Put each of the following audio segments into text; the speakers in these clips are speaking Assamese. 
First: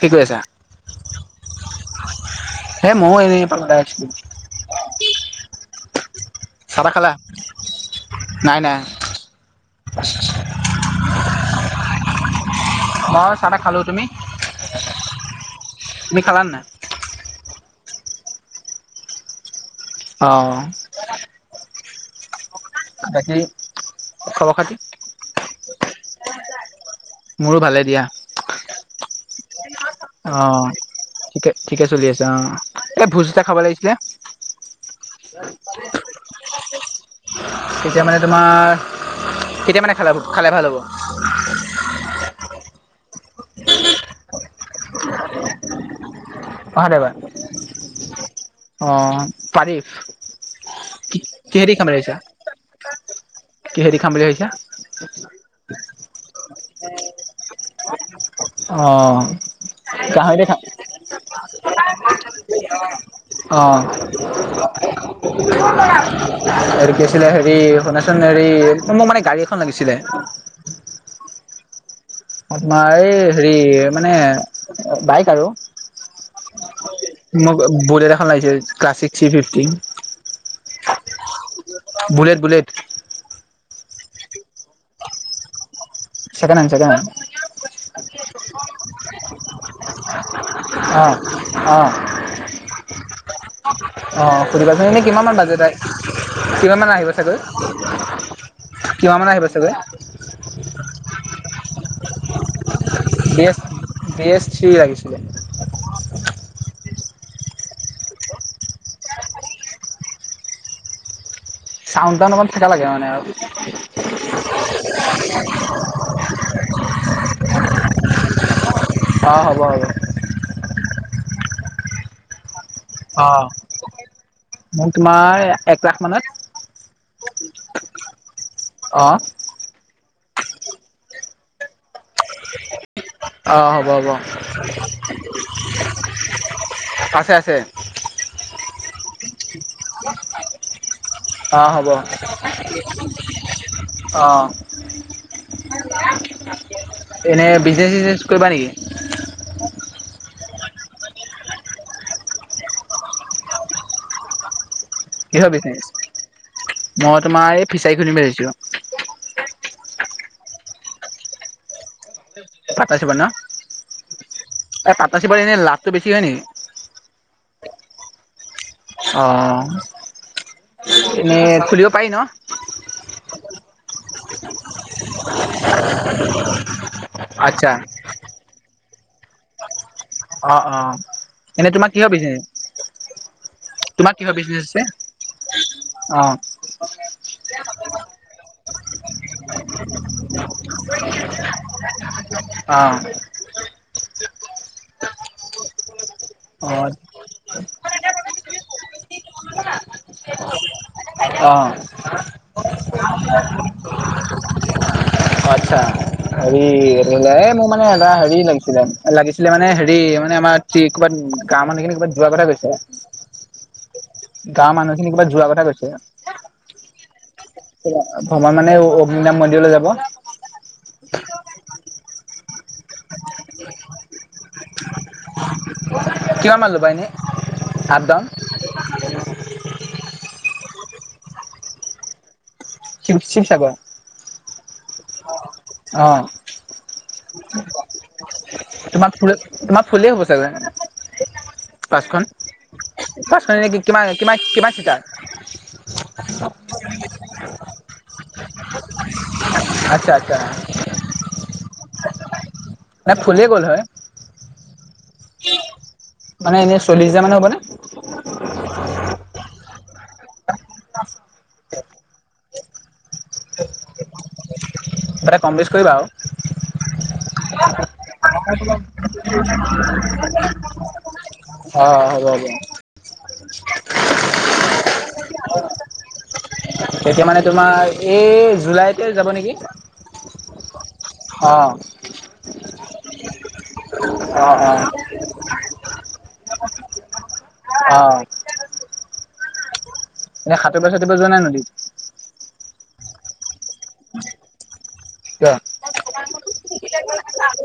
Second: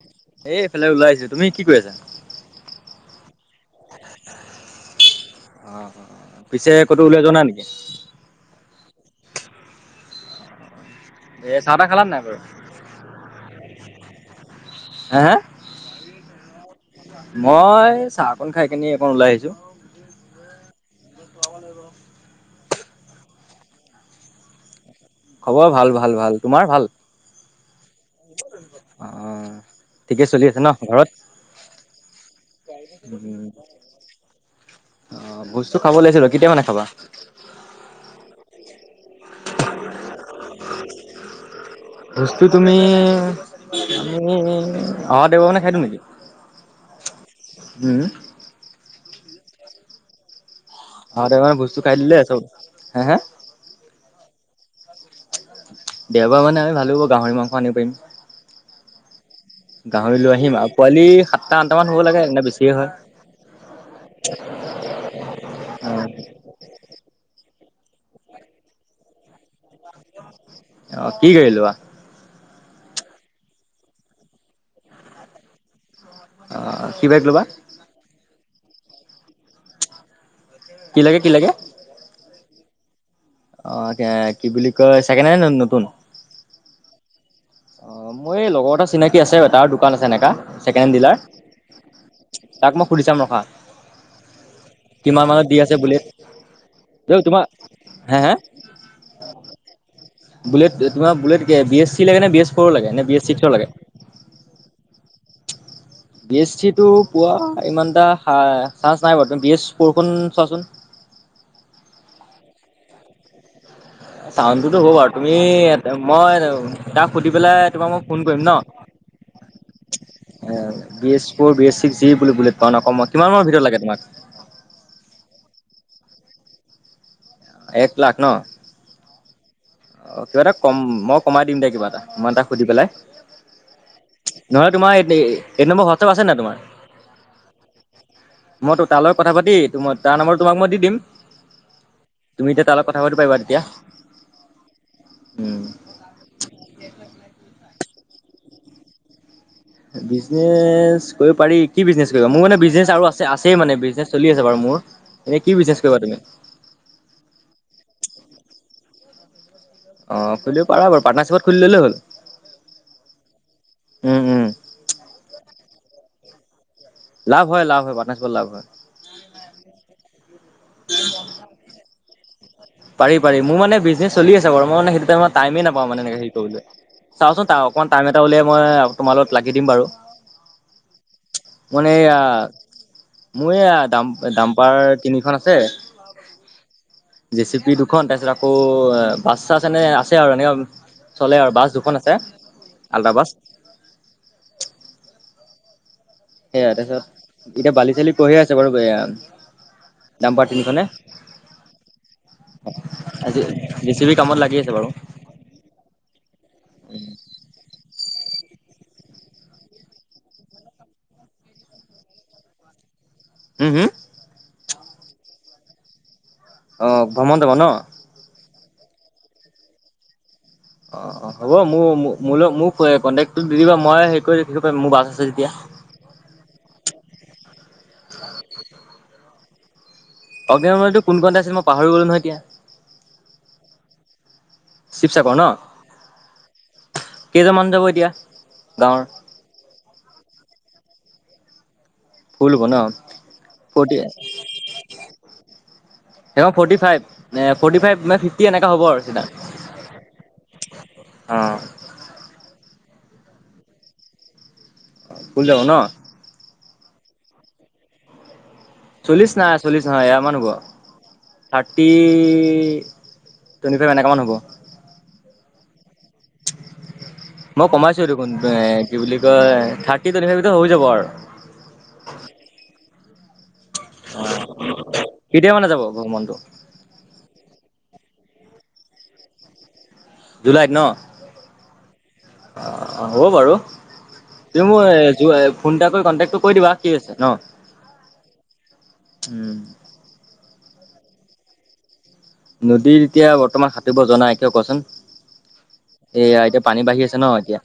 কি কৰি আছা? এ এইফালে ওলাই আহিছো, তুমি কি কৰি আছা? মও এনেই ইফালে ওলাই আহিছিলো। অ পিছে চাহ তাহ ক'তো খালা? ওলাই যোৱা নাই নেকি? নাই নাই। [unintelligible] এ চাহ তাহ খালা নে নাই বাৰু? মই চাহ তাহ খালো। তুমি? হে? তুমি খালা নে নাই? মই এ চাহ অকন খায় কিনি অকণ ওলাই আহিছো। অহ। [inaudible] তাকেই খবৰ খাতি? খবৰ ভাল ভাল ভাল, তোমাৰ ভাল? মোৰো ভালে দিয়া। অ ঠিকে চলি আছে অঁ ন ঘৰত? ঠিকে ঠিকে চলি আছে অঁ এ ভোজ এটা খাব লাগিছিলে। অ ভোজটো খাব লাগিছি বাৰু, কেতিয়া মানে খাবা? কেতিয়া মানে তোমাৰ, কেতিয়া মানে খালে ভাল হ'ব। বস্তু তুমি তুমি অহা অহা টাইমত খাই দিম নেকি? অহা দেওবাৰে উম অ তাৰিফ কি অহা দেওবাৰ মানে ভোজটো কিহেদি খাম খাই বুলি দিলে ভাবিছা, চব হে হে কিহেদি খাম বুলি ভাবিছা? [unintelligible] দেওবাৰ মানে আমি ভালো হব, গাহৰি মাংস আনিব পাৰিম। অহ। গাহৰি লৈ আহিম আৰু পোৱালি সাতটা আঠটা মান হ'ব লাগে নে বেছিয়ে হয়। অহ। পিছে হেৰি, শুনাচোন হেৰি মোক মানে গাড়ী এখন লাগিছিলে। অহ কি গাড়ী লবা। আমাৰ এই হেৰি মানে বাইক আৰু অ' কি বাইক ল'বা? মোক বুলেট এখন লাগিছে ক্লাছিক থ্ৰী ফিফটি। কি লাগে, কি লাগে? Bullet bullet. অ' কি বুলি কয়, ছেকেণ্ড হেণ্ড নে নতুন। Secondhand secondhand. অহ' মোৰ এই লগৰ এটা চিনাকি আছে। তাৰ দোকান আছে এনেকা ছেকেণ্ডহেণ্ড অঁ ডিলাৰ, অঁ তাক মই সুধি চাম ৰখা। অহ' সুধিবাচোন। এনেই কিমান মান মানত দি বাজেত আহে, আছে বুলেট কিমান মান আহিব ঐ চাগৈ। তোমাৰ হে হে কিমান মান আহিব চাগৈ? বুলেট তোমাৰ বুলট কে বি এছ চি লাগে নে বি এছ ফ্ৰৰ লাগে নে B S, B S three লাগিছিলে। বি এছ থ্ৰী টো পোৱা ইমান এটা চাঞ্চ নাই বাৰু তুমি বি এছ ফ্ৰৰখন চোৱাচোন। চাউন টাউন অকন থকা লাগে মানে আৰু। চাউণ্ডটোতো হ'ব বাৰু, তুমি মই তাক সুধি পেলাই তোমাক মই ফোন কৰিম ন। অহ হ'ব হ'ব। B S four, B S six G বুলি বুলেট পাও নকমা, কিমান অঁ মানৰ ভিতৰত লাগে তোমাক? মোক তোমাৰ এক লাখ মানত। এক লাখ ন অ। কিবা এটা কম মই কমাই দিম দে কিবা এটা, মই তাক সুধি পেলাই। অঁ হ'ব হ'ব নহলে তোমাৰ এই নম্বৰ হোৱাটছাপ আছে না তোমাৰ। আছে আছে। মই তোৰ তালৈ কথা পাতি মই তাৰ নম্বৰ তোমাক মই দি দিম। অহ হ'ব, তুমি এতিয়া তাৰ লগত কথা পাতিব পাৰিবা তেতিয়া অহ। উম। এনেই বিজনেচ চিজনেচ কৰিবা নেকি? বিজনেচ কৰিব পাৰি, কি বিজনেছ কৰিবা মোৰ মানে বিজনেছ আৰু আছে আছেই মানে বিজনেছ চলি আছে বাৰু মোৰ। এনে কি কিহৰ কৰিবা বিজনেছ, তুমি মই তোমাৰ এই ফিচাৰী খুলিম বুলি ভাবিছিলো। অহ খুলিব পাৰা বাৰু পাৰ্নাৰশ্বিপত খুলি ললেই হ'ল। পাটনাশ্বিপত ন, উম উম এ পাটনশ্বিপত এনেই লাভটো বেছি হয় নি? লাভ হয় লাভ হয় পাৰ্টনাৰশ্বিপত লাভ হয়। অহ, এনেই খুলিব পাৰি ন। পাৰি পাৰি মোৰ মানে বিজনেছ চলি আছে বাৰু মই মানে সেইটো টাইমত টাইমেই নাপাওঁ মানে এনেকে হেৰি কৰিবলৈ, চাওঁচোন তাৰ আচ্ছা অকমান টাইম এটা উলিয়াই মই তোমাৰ লগত লাগি দিম বাৰু। অহ অহ এনেই মানে তোমাক কিহৰ এয়া বিজনে মোৰ এইয়া দাম দাম্পাৰ তিনিখন আছে, অ জে চিপি দুখন, তাৰপিছত আকৌ বাছ চাছ এনে আছে আৰু এনেও চলে আৰু বাছ দুখন আছে। অ আলৰাাবাস [inaudible] অ সেয়াাই তাৰপিছত এতিয়া বালি চালি পঢ়ে [inaudible] আছে বাৰু এ দাম পাৰ তিনিখনে। অঁ। আজি, জে চি বি কামত লাগি আছে বাৰু। হ এ মোৰ মানে [inaudible] হেৰি লাগিছিলে - লাগিছিলে মানে হেৰি মানে আমাৰ কি ক'বাত গৱৰ মানুহখিনি ক'ৰবাত যোৱাৰ কথা কৈছিলে। উম উম। গাঁৱৰ মানুহ খিনি কৰবাত যোৱা কথা কৈছে। অঁ ভ্ৰমণ যাব নহ? তোমাৰ মানে অাম মন্দিৰলৈ যাব [inaudible] অ' অ' হ'ব মোৰ ম মোক কণ্টেক্ট দিবা মই হ কৰি মোৰ বাছ আছে যেতিয়া। কিমান মান ল'বা এনেই আপডাউন? অগ্ন মতো কোন কণটা আছিল মই পাহৰি গলো নহয় এতিয়া [inaudible] শিৱ শিৱসাগৰ। শিৱসাগৰ ন? অ কেইজনামান যাব এতিয়া? গাঁৱৰ তোমাৰ ফুল তোমাৰ ফুলেই হ'ব চাগে। পছখন ফুল হ'ব ন পাছখননে কিমান কিমান কিমান চিটাৰ? ফটি ফাইভ ফটি ফাইভ মে ফিফটি এনেকা হ'ব আৰুিনা [inaudible] আচ্ছা আচ্ছা। ন ফুলিয়ে গ'ল হয় [inaudible] অ' ফুল যাব ন? মানে এনেই চল্লিছ হাজাৰ মানে হ'ব নে? চল্লিশ নাই চল্লিশ নহয় এয়া মান হ'ব থাৰ্টি টুৱেণ্টি ফাইভ এনেকুৱামান হ'ব তটা কম বেছ কৰিবা আৰু মই কমাইছো দেখোন এ আৰু কি বুলি কয় থাৰ্টি টুৱেণ্টি ফাইভ হৈ যাব আৰু অ হবব অ কেতিয়া মানে যাব ভ্ৰমণটো তেতিয়া মানে তোমাৰ এই জুলাইতে যাব নেকি জুলাইক ন হ অ হ'ব বাৰু তুি অঁ মই ফোন এ কৰি কণ্টেক্ট তোক কৈ দিবা কি আছে ন অ উম এ সাতব চাটিব যোৱা নাই নদীত নদীৰ এতিয়া বৰ্তমান সাঁতুিব জাই কিয় কচোন ক এয়া এতিয়া পানী বাঢ়ি আছে ন এতিয়া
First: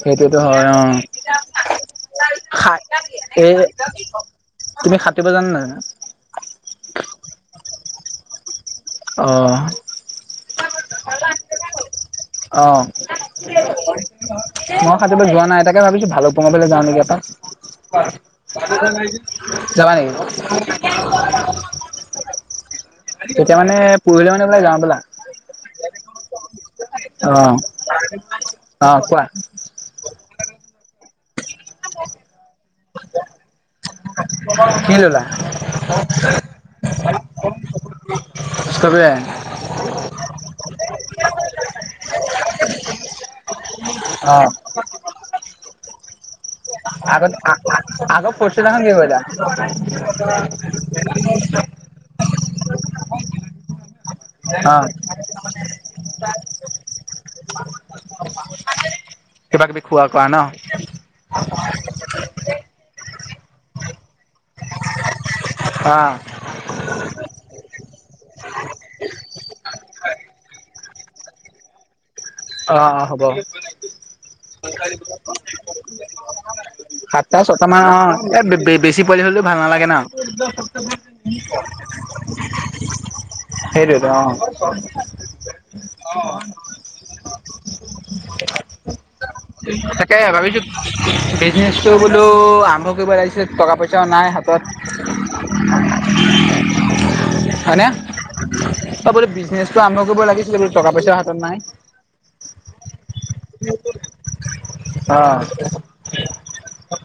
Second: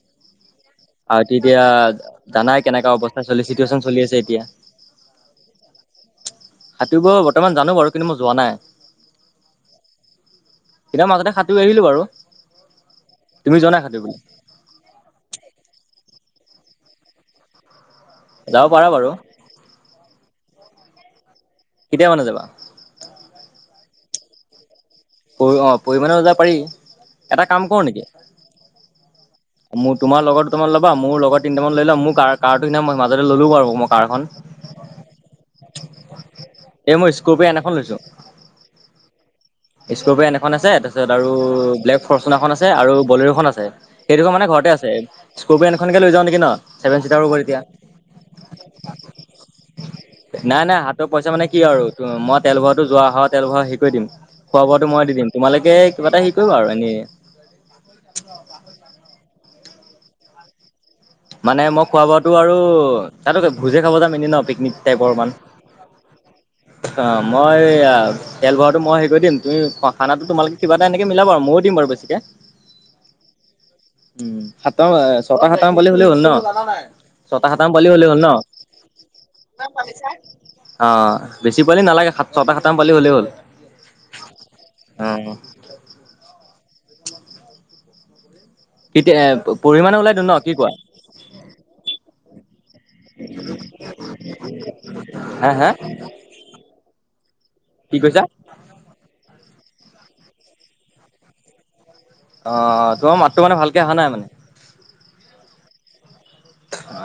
সেইটোতো হয় অঁ আৰু তেতিয়া জানাই খা কেনেককা অৱস্থা চল এই চিটুৱেচন চলি আছে এতিয়া তুমি সাটিব জানে ন জানো সাঁতিব বৰ্তমান জানো বাৰু কিন্তু মই যোৱা নাই অঁ এতিয়া মাকতে সাঁতুৰি আহিলো বাৰু অ মই তুমি যোৱা নাই সাঁতুৰিবলৈ সাজলৈ যোৱা নাই এ তাকে ভাবিছো ভালো তোমাৰফালে যাৱ নেকি এপাক, যাব পাৰা বাৰু যাবা নেকি [inaudible] কেতিয়া মানে যাবা কেতিয়া মানে পৰহিলে মানে বোলে যাওঁ বলা পৰি অ পৰিমণেও যাব পাৰি এটা অ', কাম কৰো নেকি অ', কোৱা মোৰ তোমাৰ লগত দুটামান ওলাবা মোৰ লগত তিনিমান লৈ ল'ম মোৰ কাৰ সিদিনা মই মাজতে ল'লোঁ বাৰু মই কাৰখন কি ললা এই মই স্কপিঅ এন এখন লৈছোঁ [unintelligible] স্কপিঅ এন এখন আছে তাৰপিছত আৰু ব্লেক ফৰচুন এখন আছে আৰু বলেৰোখন আছে সেই দুখন মানে অ', ঘৰতে আছে স্কপিয় এন খনকে লৈ যাও নেকি ন ছেভেন চিটাৰ হ'ব আগত তেতিয়া অ আগৰ ফৌৰচোনাৰ খন নাই নাই হাতৰ পইচা কি মানে কি আৰু কৰিলা মই তেল ভৰোৱা টো যোৱা হয়া তেল ভৰাই হেৰি কৰি দিম খোৱা অ', বোৱাটো মই দিম তোমালোকে কিবা এটা টো আৰু এনেই কিবা কিবি খোৱা কৰা ন মানে মই খোৱা বোৱাটো আৰু তাতো ভোজে খাব যাম ন এনেই পিকনিক টাইপৰ মান অ', অ মই এয়া তেল ভৰোৱাটো মই হে কৰি দিম তুমি খানা তোমালোকে কিবা এটা এনেকে মিলা আৰু ময়ো দিম বাৰু বেছিকে অ অ হ'ব উম সাততা ছটা সাতটা মান হ'লেই হ'ল ন সাতটা ছটা সাতটামান মান পোৱালি অ হ'লেই হ'ল ন? এ বেছি পোৱালি হও ভাল নালাগে ন। অ' বেছি পোৱালি নালাগে সাত ছটা মান পালি হ'লে হ'ল। হেইৰিত অ অ' কেতিয়া পৰহি মানে ওলাই তাকে দিওঁ ন কি ভাবিছো কোৱা? বিজনেচটো বোলো আৰম্ভ কৰিব লাগিছিল টকা পইচা নাই হাতত। হা হা হয়নে কি কৈছা? ত বো বিজনেচটো আৰম্ভ কৰিব লাগিছিলে বো টকা পইচাৰ হাতত নাই। অ তোমাৰ মাতটো মানে ভালকে অহা নাই মানে। আহ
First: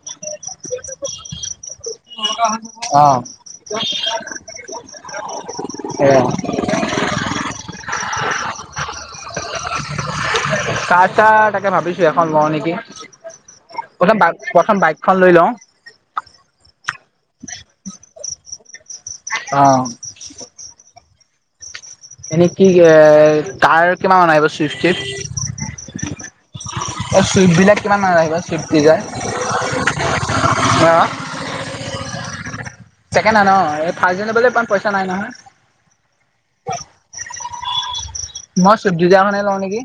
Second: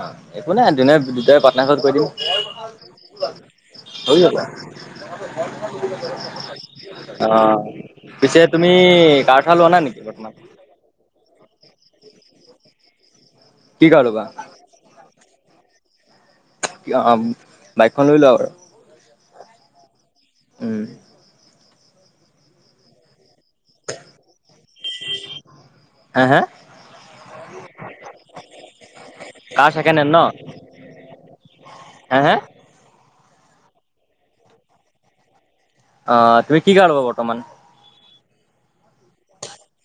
অ' একো নাই দোনে দুটাই পাটনাৰ ঘৰত কৈ দিম অ মই কঁঠাল এ অ' পিছে তুমি কাৰ চাৰ লোৱা নাই নেকি বৰ্তমান? কাৰ চাৰ তাকে ভাবিছো এখন লওঁ নেকি, কি কাৰ প্ৰথম ল'বা বাই প্ৰথম বাইকখন লৈ লওঁ। কিয়, অ' বাইকখন লৈ লওঁ। অহ' উম। এনেই কি এ কাৰ কিমান অনা চুইফটিত হে হে এই চুইফ্ট বিলাক কিমান মান আহিব, চুইফ্ট ডিজাৰ? অ' অ হে হে ছেকেণ্ড হেণ্ড এই ফাৰ্ষ্ট হেণ্ড ল'বলৈ ইমান পইচা নাই নহয়। অ' তুমি কি কাৰ ল'বা বৰ্তমান? মই চুইফ্ট ডিজাইৰ খনে লওঁ নেকি?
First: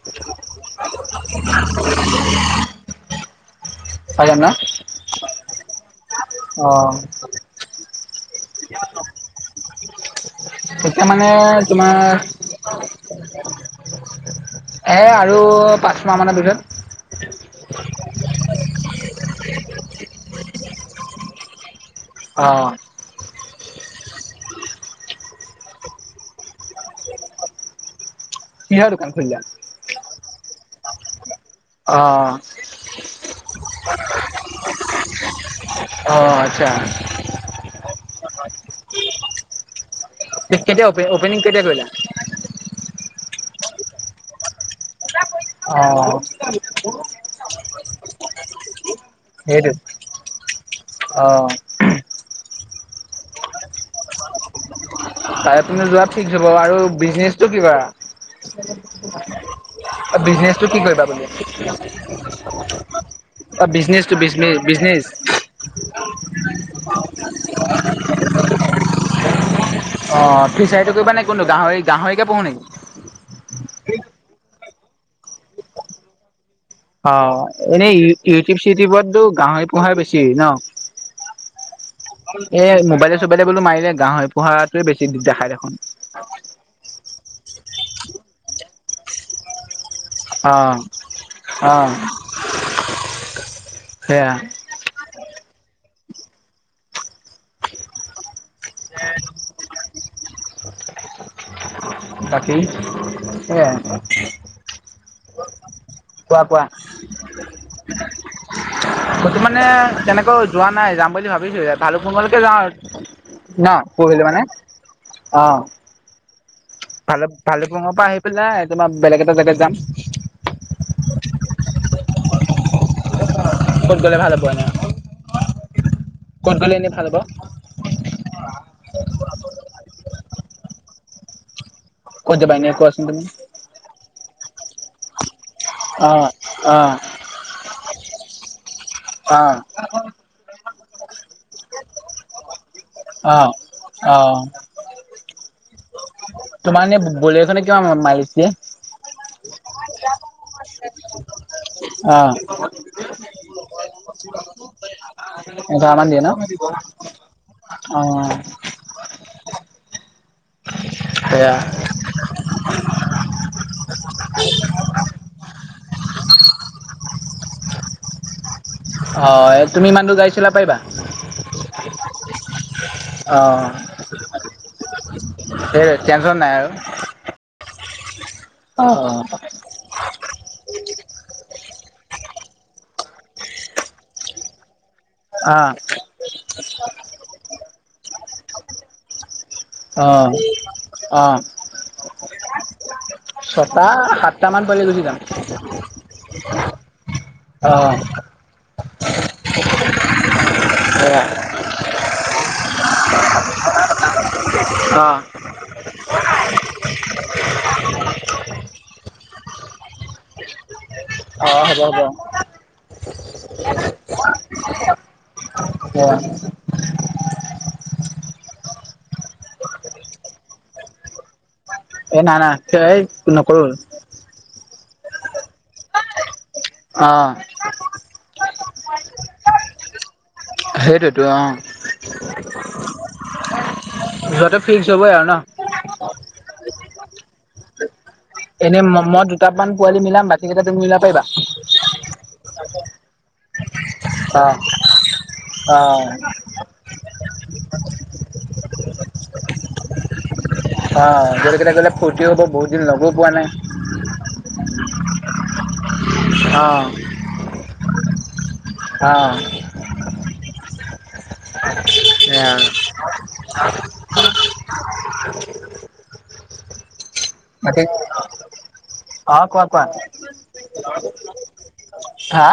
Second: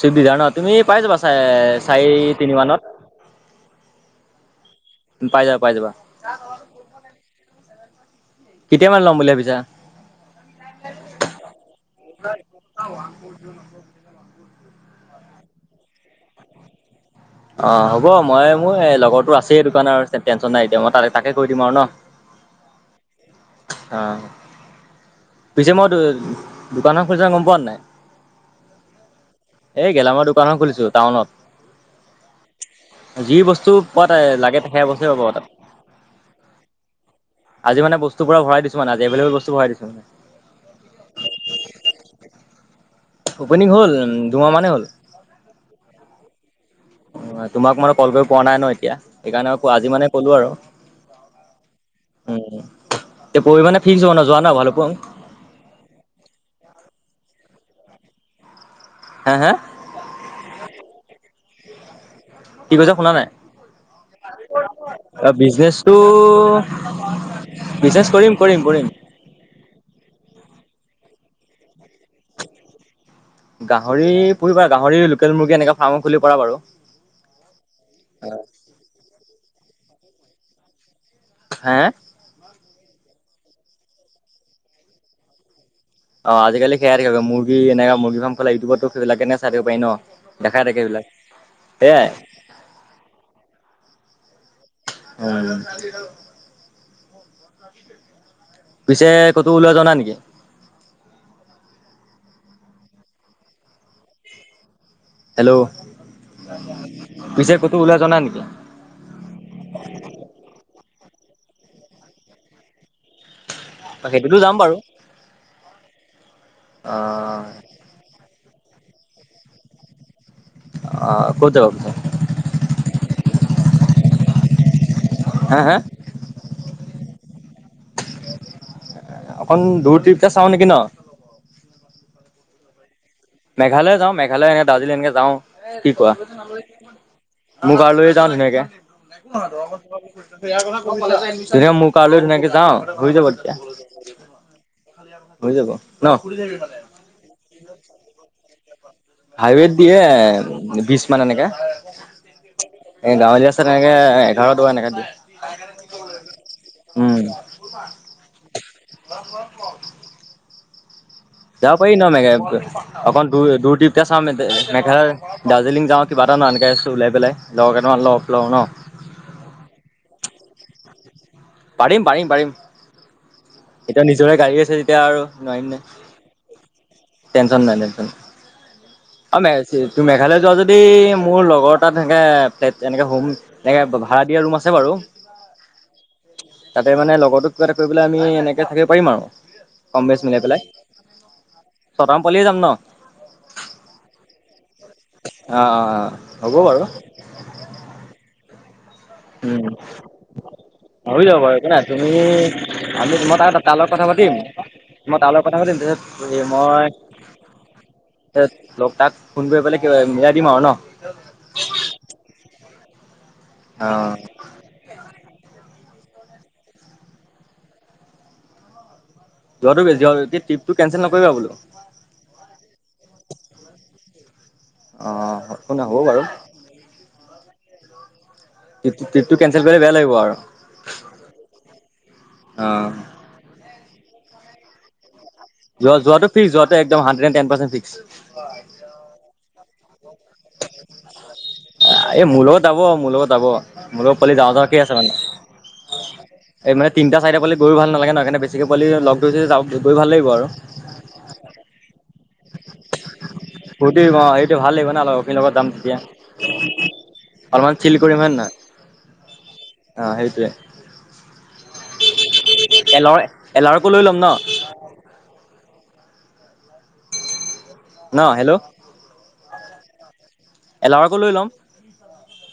চুইফ্ট ডিজাইৰ ন তুমি পাই যাবা চাৰে চাৰি তিনি মানত পাই জাম ন পাই যাবা পাই যাবা অ' কেতিয়া মানে ল'ম বুলি ভাবিছা? এতিয়া মানে তোমাৰ এই আৰু পাঁচ মাহ মানৰ ভিতৰত অ' হ'ব, মই মোৰ এই লগৰটো আছে, দোকান আৰু টেনশ্যন নাই, এতিয়া মই তো তাকে কৈ দিম আৰু ন। অহ' অহ'। পিছে মই দু দোকানখন খুলিছা গম পোৱ নাই? কিহৰ দোকান খুলিলা এ গেলামালৰ দোকান এখন খুলিছো টাউনত। অ যি বস্তু পোৱা তাই লাগে সে বস্তুৱে পাব তাত। অঁ আচ্ছা। আজি মনে বস্তু পোৰা ভৰাই দিছো মানে আজি এভেই লেবল বস্তু ভৰাই দিছো মানে। কেতিয়া অপে অপেনিং কেতিয়া কৰিলা? অপেনিং হ'ল দুমাহ মানে হ'ল। অহ। তোমাক মানে কল কৰিব পোৱা নাই ন এতিয়া। সেইকাৰণে আকৌ সেইটো আজি মানে কলো আৰু, অ'। উম। এতিয়া পৰহি মানে ফিক্স হ'ব ন যোৱা ন ভালুক পুং? [unintelligible] পিনে যোৱা ঠিক হব আৰু বিজনেচটো কি কৰা? হা হা বিজনেচটো কি কৰিবা তুমি? বিজনেচটো বিজনেচ অ বিজনেচটো বিজনেচ কৰিম কৰিম কৰিম। অ ফিচাৰীটো কৰিবা নে কোনটো গাহৰি গাহৰিকে পোহো নেকি? গাহৰি পুহিবা গাহৰি লোকেল মুৰ্গী এনেক ফাৰ্মো খুলিব পাৰা বাৰু। অ এনেই ই ইউটিউব চিটিউবততো গাহৰি পোহাই বেছি ন। হে এ মোবাইলে চোবাইলে বোলো মাৰিলে গাহৰি পোহাটোৱে বেছি দেখাই দেখোন। অ আজিকালি সেয়াই থাকিব মূৰ্গী এনেকা মূৰ্গী ফাম খোলা ইউটউবত সেইবিলাকে চাই থাকিব পাৰি ন। দেখাই অ', থাকে এই বিলাক অ', সেয়াই। সেয়া অ। পিছে কতো ওলোই যোৱা নাই নেকি? বাকী সেইয়াই। হেল্ল' পিছে ক'তো ওলাই যোৱা নাই নেকি? মই তো মানে তেনেকৈ যোৱা নাই যাম বুলি ভাবিছো ভালুক পুংলৈকে যাওঁ আৰু। ন পৰহিলৈ সেইটোতো মানে যাম বাৰু। অ ভালুক ভালুক অ' পুংৰ পৰা আহি- পেলাই তোমাৰ বেলেগ এটা জেগাত যাম। অ ক'ত যাবা পিছে? ক'ত গ'লে ভাল হ'ব এনে। হা হা। কত গলে এনেই ভাল হব? এতিয়া চাওঁ নেকি ন। কত যাবা এনে কোৱাচো- মেঘালয় যাওঁ মেঘালয় এনে দাৰ্জিলিং এনেকে যাওঁ কি অ কোৱা। অ মোৰ গাঁৱলৈয়ো যাও ধুনীয়াকে। অ তেতিয়া মোৰ গাওঁলৈ ধুনীয়াকে যাওঁ। হৈ যাব অ তেতিয়া। অ'। হৈ যাব। ন? তোমাৰ এনে বলেৰ'খনে কিমান মাইলেজ দিয়ে। হাইৱেত দিয়ে বিশ মান এনেকে। অ এ গাঁৱলীয়া আছে এনেকে এঘাৰ দহ এনেকে দিয়ে। এঘাৰ মান দিয়ে উম। ন অ। [unintelligible] [unintelligible] সেয়া যাব পাৰি ন মেঘা অকন দূ দূৰ ট্ৰিপ। এতিয়া চাওঁ ম মেঘালয় দাৰ্জিলিং যাওঁ কিবা এটা ন এনেকৈ আছোঁ ওলাই পেলাই লগৰ কেইটামান লগ লওঁ ন। অ তুমি ইমানটো গাড়ী চলাব পাৰিবা? পাৰিম পাৰিম পাৰিম অ এতিয়া নিজৰে গাড়ী আছে যেতিয়া আৰু। নোৱাৰিম নে সেয়ে টেনচন নাই আৰু। টেনচন নাই টেনচন। অ অ। তোৰ মেঘালয় যোৱা যদি মোৰ লগৰ তাত সনেকে এনেকে এনেকে ভাড়া দিয়া ৰুম আছে বাৰু। অ। তাতে মানে লগতো কিবা এটা কৰি পেলাই আমি এনেকে থাকিব পাৰিম আৰু। কম বেচ আহ অ। ন পালিয়ে যাম ন। ছটা সাতটা মান। গুচি যাম অ অ হ'ব বাৰু আহ। উম ভাবি সেয়া যাব পাৰু তুমি আমি তো মই তাত তালত কথা পাতিম। অ মই তাৰ লগত কথা সুধম মই লগ তাক ফোন কৰি পেলাই কিবা মিলাই দিম আৰু ন। অ হব হব। অ। উম। যোৱাটো ট্ৰিপটো কেনচেল নকৰিবা বোলো। এ না না টেই নকৰো অ একোনাই হ'ব বাৰু অহ ট্ৰিপ ট্ৰিপটো কেঞ্চেল কৰিলে বেয়া লাগিব আৰু সেইটোৱে টো অ অ যোৱাটো ফিক্স হবই আৰু ন যোৱাটো ফিক্স যোৱাটো একম হাড্ৰেড এ ট পাৰ্চেন ফিক্স এনেই মই দুটামান পোৱালি মিলাম বাকীকেইটা তুমি মিলাব পাৰিবা এই মোৰ লগত যাব আও মোৰ লগত যাব মোৰ লগত পোৱালি অ ডাঙ ডাঙ কি আছে মানে অ এই মানে তিনিটা চাৰিটা পোৱালি গৈও ভালাগে ন সেইকাৰনে বেছি কৈ পোৱালি লগ ধৰিছো যাব গৈ ভাল লাগিব আৰু অ গোটেই' কেইটা গ'লে ফূৰ্তিও হ'ব বহুত দিন লগো পোৱা নাই ফূ্তি অ সেইটো ভাল লাগিব না লগৰ খিনি লগত যাম তেতিয়া অ অলপমান চিল কৰিমান না অ এলৰ এলাৰকো লৈ ল'ম ন তাকে ন হেল্ল' অ কোৱা কোৱা এলাৰকো লৈ ল'ম। হা